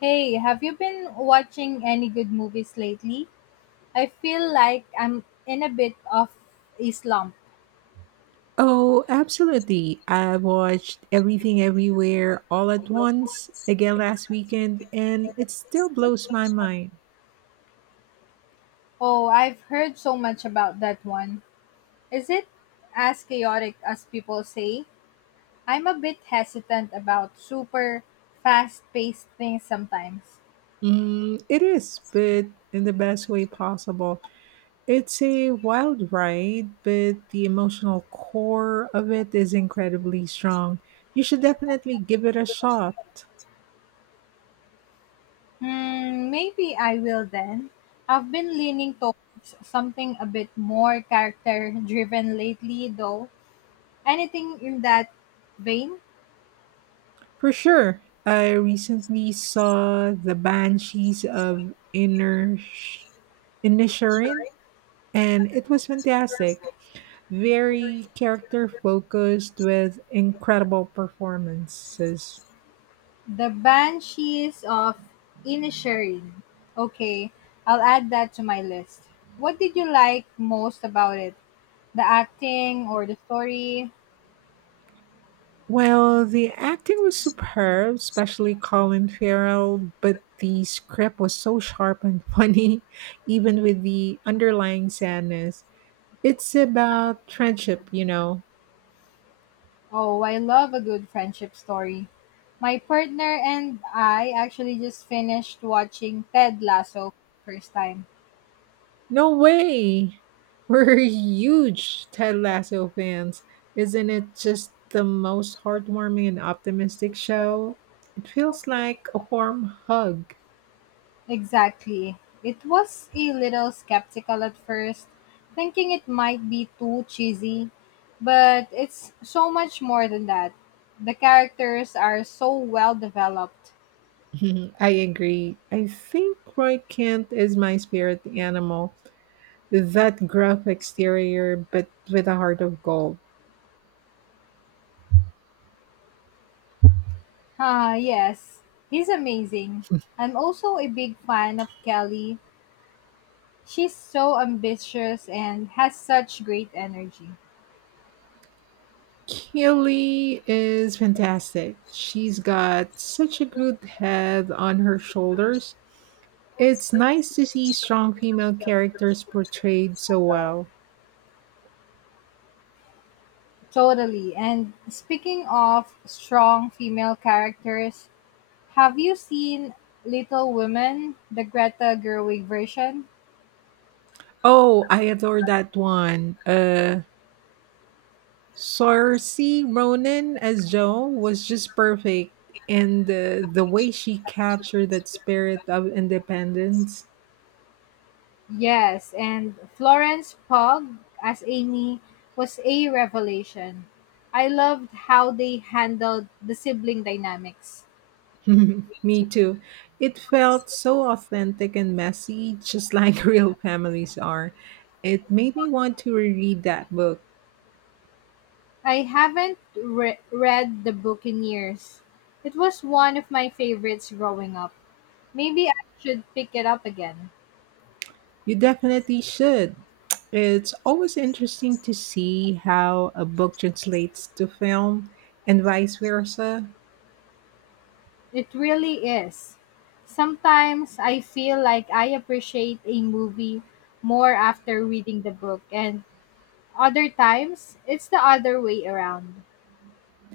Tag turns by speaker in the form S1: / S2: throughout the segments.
S1: Hey, have you been watching any good movies lately? I feel like I'm in a bit of a slump.
S2: Oh, absolutely. I watched Everything Everywhere All at Once again last weekend, and it still blows my mind.
S1: Oh, I've heard so much about that one. Is it as chaotic as people say? I'm a bit hesitant about super fast paced things sometimes.
S2: Mm, it is, but in the best way possible. It's a wild ride, but the emotional core of it is incredibly strong. You should definitely give it a shot.
S1: Hmm, maybe I will then. I've been leaning towards something a bit more character driven lately, though. Anything in that vein?
S2: For sure. I recently saw The Banshees of Inner Inisherin and it was fantastic. Very character focused with incredible performances.
S1: The Banshees of Inisherin. Okay, I'll add that to my list. What did you like most about it? The acting or the story?
S2: Well, the acting was superb, especially Colin Farrell, but the script was so sharp and funny, even with the underlying sadness. It's about friendship.
S1: Oh, I love a good friendship story. My partner and I actually just finished watching Ted Lasso for the first time.
S2: No way! We're huge Ted Lasso fans. Isn't it just the most heartwarming and optimistic show? It feels like a warm hug.
S1: Exactly. It was a little skeptical at first, thinking it might be too cheesy, but it's so much more than that. The characters are so well developed.
S2: Mhm, I agree. I think Roy Kent is my spirit animal. That gruff exterior, but with a heart of gold.
S1: Ah, yes, he's amazing. I'm also a big fan of Kelly. She's so ambitious and has such great energy.
S2: Keely is fantastic. She's got such a good head on her shoulders. It's nice to see strong female characters portrayed so well.
S1: Totally. And speaking of strong female characters, have you seen Little Women, the Greta Gerwig version?
S2: Oh, I adore that one. Saoirse Ronan as Jo was just perfect and the way she captured that spirit of independence.
S1: Yes, and Florence Pugh as Amy was a revelation. I loved how they handled the sibling dynamics.
S2: Me too. It felt so authentic and messy, just like real families are. It made me want to reread that book.
S1: I haven't read the book in years. It was one of my favorites growing up. Maybe I should pick it up again.
S2: You definitely should. It's always interesting to see how a book translates to film and vice versa.
S1: It really is. Sometimes I feel like I appreciate a movie more after reading the book, and other times it's the other way around.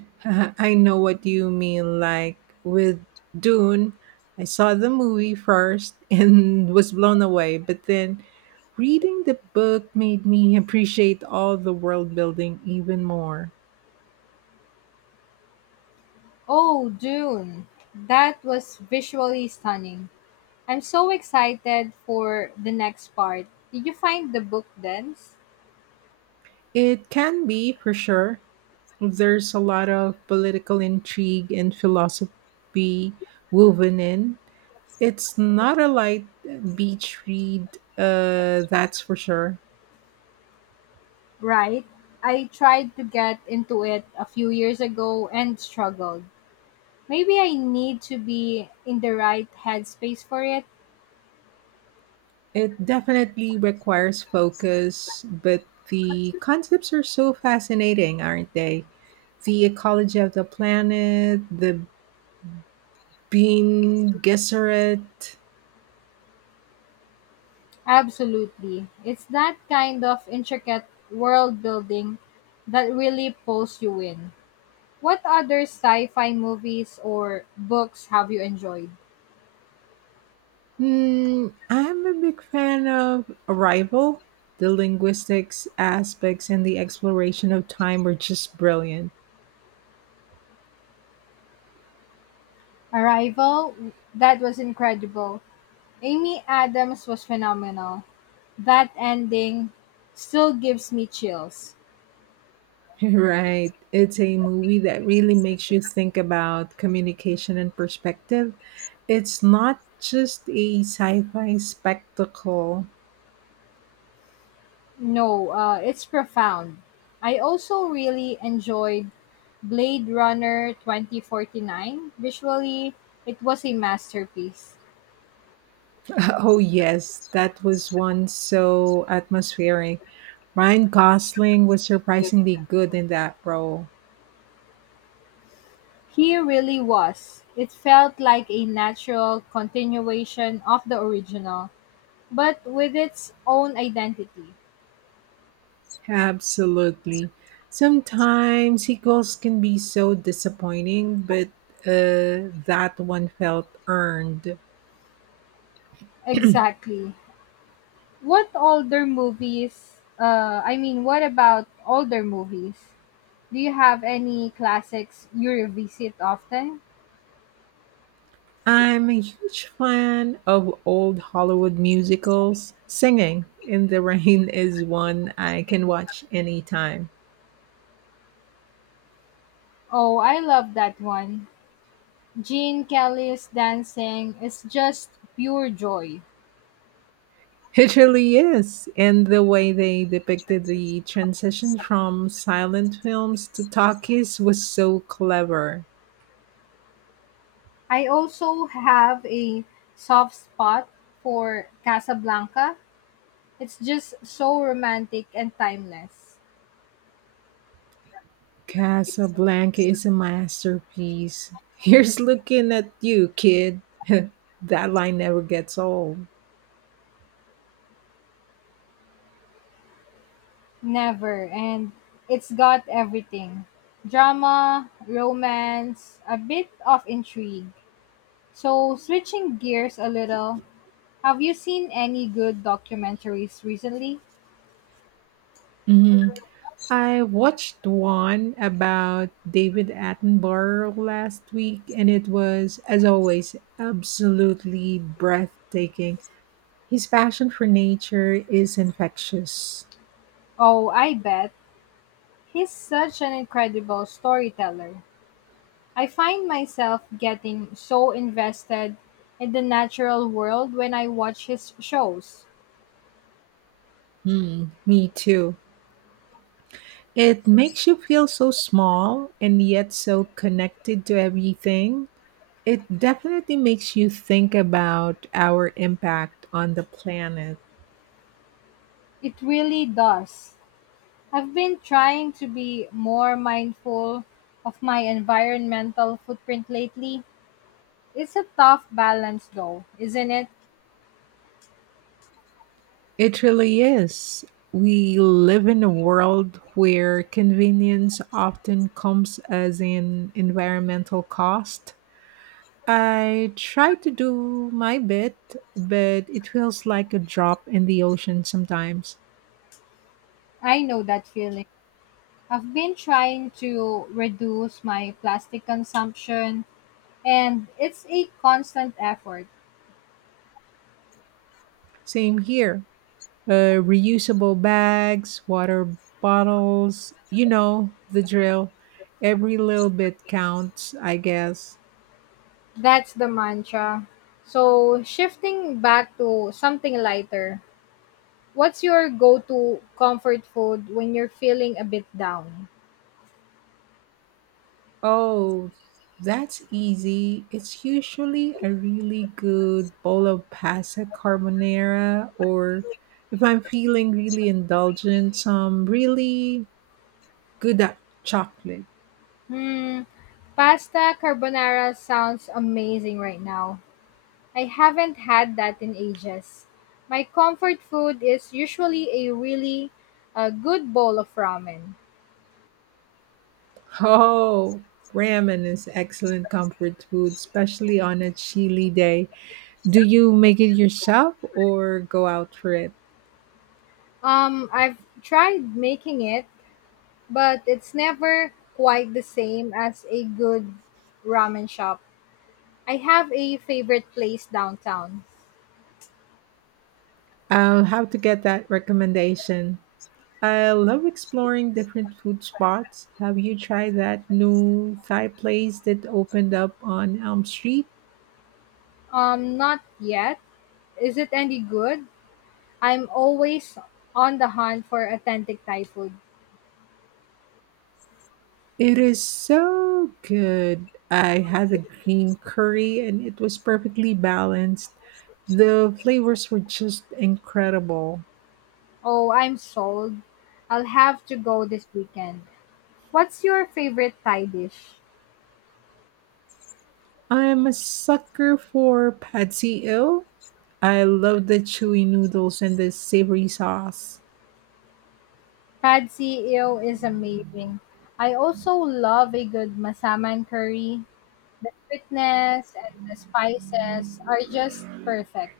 S2: I know what you mean. Like with Dune, I saw the movie first and was blown away, but then reading the book made me appreciate all the world building even more.
S1: Oh, Dune! That was visually stunning. I'm so excited for the next part. Did you find the book dense?
S2: It can be, for sure. There's a lot of political intrigue and philosophy woven in. It's not a light beach read, that's for sure.
S1: Right. I tried to get into it a few years ago and struggled. Maybe I need to be in the right headspace for it.
S2: It definitely requires focus, but the concepts are so fascinating, aren't they? The ecology of the planet, the Bean Gesserit.
S1: Absolutely. It's that kind of intricate world building that really pulls you in. What other sci fi movies or books have you enjoyed?
S2: Mm, I'm a big fan of Arrival. The linguistics aspects and the exploration of time are just brilliant.
S1: Arrival, that was incredible. Amy Adams was phenomenal. That ending still gives me chills.
S2: Right. It's a movie that really makes you think about communication and perspective. It's not just a sci fi spectacle.
S1: No, it's profound. I also really enjoyed Blade Runner 2049. Visually, it was a masterpiece.
S2: Oh, yes, that was one so atmospheric. Ryan Gosling was surprisingly good in that role.
S1: He really was. It felt like a natural continuation of the original, but with its own identity.
S2: Absolutely. Sometimes sequels can be so disappointing, but that one felt earned.
S1: Exactly. What older movies, what about older movies? Do you have any classics you revisit often?
S2: I'm a huge fan of old Hollywood musicals. Singing in the Rain is one I can watch anytime.
S1: Oh, I love that one. Gene Kelly's dancing is just pure joy.
S2: It really is. And the way they depicted the transition from silent films to talkies was so clever.
S1: I also have a soft spot for Casablanca. It's just so romantic and timeless.
S2: Casablanca is a masterpiece. Here's looking at you, kid. That line never gets old.
S1: Never. And it's got everything drama, romance, a bit of intrigue. So, switching gears a little, have you seen any good documentaries recently?
S2: Mhm. I watched one about David Attenborough last week, and it was, as always, absolutely breathtaking. His passion for nature is infectious.
S1: Oh, I bet. He's such an incredible storyteller. I find myself getting so invested in the natural world when I watch his shows.
S2: Mm, me too. It makes you feel so small and yet so connected to everything. It definitely makes you think about our impact on the planet.
S1: It really does. I've been trying to be more mindful of my environmental footprint lately. It's a tough balance, though, isn't it?
S2: It really is. We live in a world where convenience often comes as an environmental cost. I try to do my bit, but it feels like a drop in the ocean sometimes.
S1: I know that feeling. I've been trying to reduce my plastic consumption, and it's a constant effort.
S2: Same here. Reusable bags, water bottles, you know, the drill. Every little bit counts, I guess.
S1: That's the mantra. So, shifting back to something lighter, what's your go to comfort food when you're feeling a bit down?
S2: Oh, that's easy. It's usually a really good bowl of pasta carbonara, or if I'm feeling really indulgent, some really good at chocolate.
S1: Hmm, pasta carbonara sounds amazing right now. I haven't had that in ages. My comfort food is usually a good bowl of ramen.
S2: Oh, ramen is excellent comfort food, especially on a chilly day. Do you make it yourself or go out for it?
S1: I've tried making it, but it's never quite the same as a good ramen shop. I have a favorite place downtown.
S2: I'll have to get that recommendation. I love exploring different food spots. Have you tried that new Thai place that opened up on Elm Street?
S1: Not yet. Is it any good? I'm always on the hunt for authentic Thai food.
S2: It is so good. I had a green curry and it was perfectly balanced. The flavors were just incredible.
S1: Oh, I'm sold. I'll have to go this weekend. What's your favorite Thai dish?
S2: I'm a sucker for Patsy Ill. I love the chewy noodles and the savory sauce.
S1: Pad see ew is amazing. I also love a good masaman curry. The sweetness and the spices are just perfect.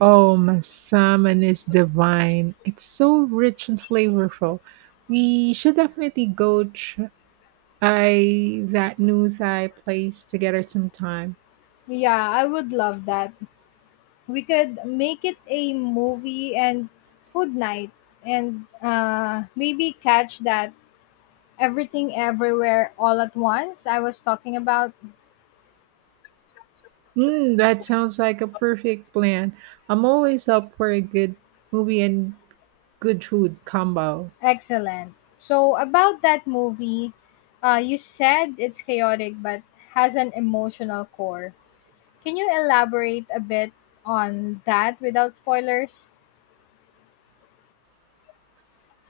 S2: Oh, my salmon is divine. It's so rich and flavorful. We should definitely go try that new Thai place together sometime.
S1: Yeah, I would love that. We could make it a movie and food night and maybe catch that everything everywhere all at once I was talking about.
S2: Mm, that sounds like a perfect plan. I'm always up for a good movie and good food combo.
S1: Excellent. So about that movie, you said it's chaotic but has an emotional core. Can you elaborate a bit on that without spoilers?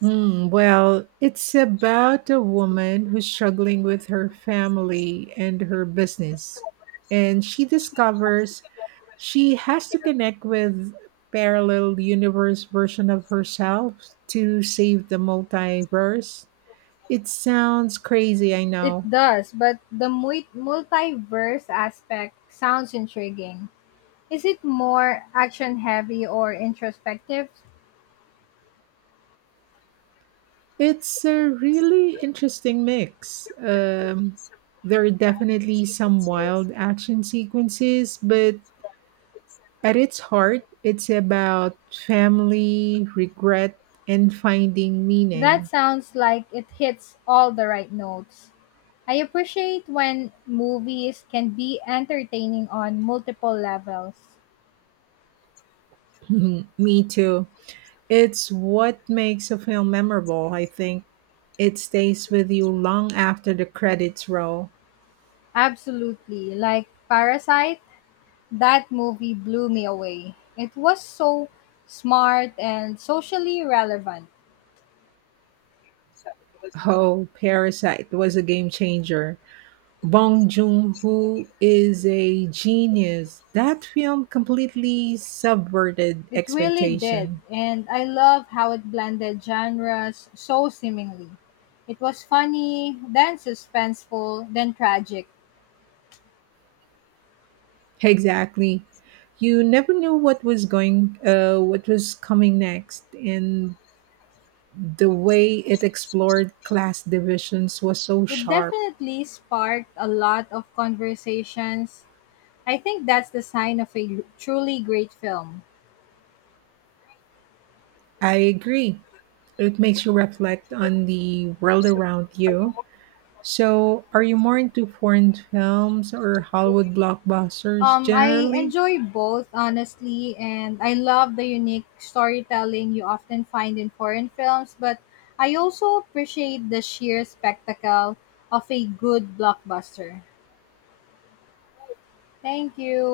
S2: Mm, well, it's about a woman who's struggling with her family and her business. And she discovers she has to connect with parallel universe version of herself to save the multiverse. It sounds crazy, I
S1: It
S2: know.
S1: does, but the multiverse aspect sounds intriguing. Is it more action heavy or introspective?
S2: It's a really interesting mix. There are definitely some wild action sequences, but at its heart, it's about family, regret, and finding
S1: That
S2: meaning.
S1: sounds like it hits all the right notes. I appreciate when movies can be entertaining on multiple levels.
S2: Mhm. Me too. It's what makes a film memorable, I think. It stays with you long after the credits roll.
S1: Absolutely. Like Parasite, that movie blew me away. It was so smart and socially relevant.
S2: Oh, Parasite was a game changer. Bong Joon-ho is a genius. That film completely subverted
S1: It really did.
S2: expectation.
S1: And I love how it blended genres so seemingly. It was funny, then suspenseful, then tragic.
S2: Exactly. You never knew what was what was coming next, and the way it explored class divisions was so
S1: It
S2: sharp.
S1: definitely sparked a lot of conversations. I think that's the sign of a truly great film.
S2: I agree. It makes you reflect on the world around you. So, are you more into foreign films or Hollywood blockbusters
S1: I
S2: generally?
S1: enjoy both, honestly, and I love the unique storytelling you often find in foreign films, but I also appreciate the sheer spectacle of a good blockbuster. Thank you.